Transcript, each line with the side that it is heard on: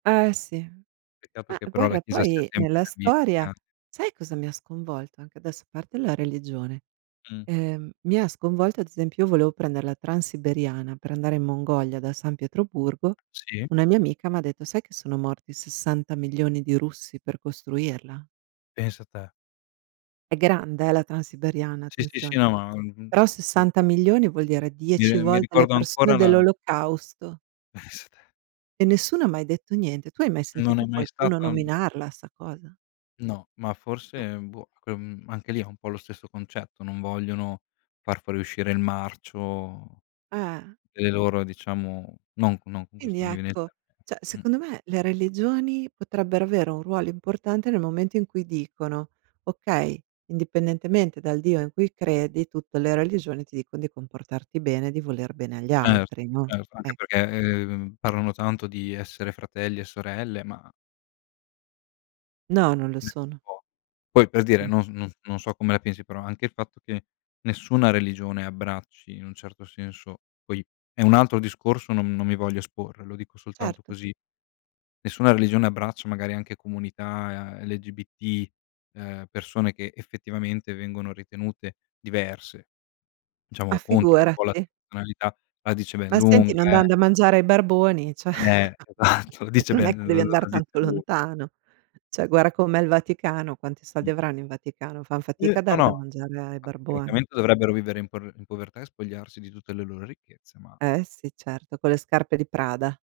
right: Eh sì.
left: Peccato
right: Ma
left: che però la
right: guarda
left: chiesa sia
right: poi
left: sempre.
right: nella storia
left: [unintelligible]
right: sai cosa mi ha sconvolto anche adesso a parte la religione,
left: Mh.
right: ehm, mi ha sconvolto ad esempio io volevo prendere la transiberiana per andare in Mongolia da San Pietroburgo.
left: Sì.
right: Una mia amica m'ha detto: "Sai che sono morti 60 milioni di russi per costruirla?"
left: Pensa te.
right: È grande eh, la transiberiana
left: Sì, sì, sì,
right: attenzione,
left: no ma uhm
right: però
left: p
right: 60 milioni vuol dire
left: Mi
right: 10
left: r mi
right: volte le
left: ricordo
right: persone
left: ancora la
right: dell'olocausto.
left: Esa
right: E nessuno ha mai detto niente. Tu hai mai
left: Non è
right: sentito
left: mai
right: qualcuno
left: stato
right: nominarla sta cosa?
left: No, ma forse,
right: Eh.
left: ehm, boh cre mhmm, anche lì è un po' lo stesso concetto, non vogliono far fuoriuscire il marcio
right: Eh.
left: delle loro diciamo non non con
right: Quindi
left: queste, non mi vien il
right: ecco,
left: te
right: cioè
left: mh.
right: secondo me le religioni potrebbero avere un ruolo importante nel momento in cui dicono: "Okay, indipendentemente dal Dio in cui credi, tutte le religioni ti dicon di comportarti bene e di voler bene agli
left: Cert
right: altri," no,
left: certo anche
right: ecco.
left: perché, ehm, parlano tanto di essere fratelli e sorelle, ma
right: No, non lo
left: [unintelligible]
right: sono.
left: Poi per dire, non s no non so come la pensi, però anche il fatto che nessuna religione abbracci in un certo senso poi è un altro discorso, non non mi voglio esporre, lo dico soltanto
right: Certo.
left: così. Nessuna religione abbraccia magari anche comunità LGBT, ehm, persone che effettivamente vengono ritenute diverse,
right: Ma
left: diciamo contro un po' la
right: figurati.
left: tonalità, la dice ben
right: Ma senti,
left: lunga
right: non dan
left: eh.
right: da mangiare ai barboni, cioè
left: Eh esatto, la dice
right: non è
left: bene,
right: che
left: l
right: devi andar
left: la dice
right: tanto
left: lu
right: lontano. Cioè guarda com'è il Vaticano, quanti soldi
left: Mh.
right: avranno in Vaticano, fan
left: Uh
right: fatica a
left: no
right: dar
left: no,
right: da
left: a
right: mangiare ai barboni.
left: praticamente dovrebbero vivere in por povertà e spogliarsi di tutte le loro ricchezze, ma
right: Eh sì certo, con le scarpe di Prada.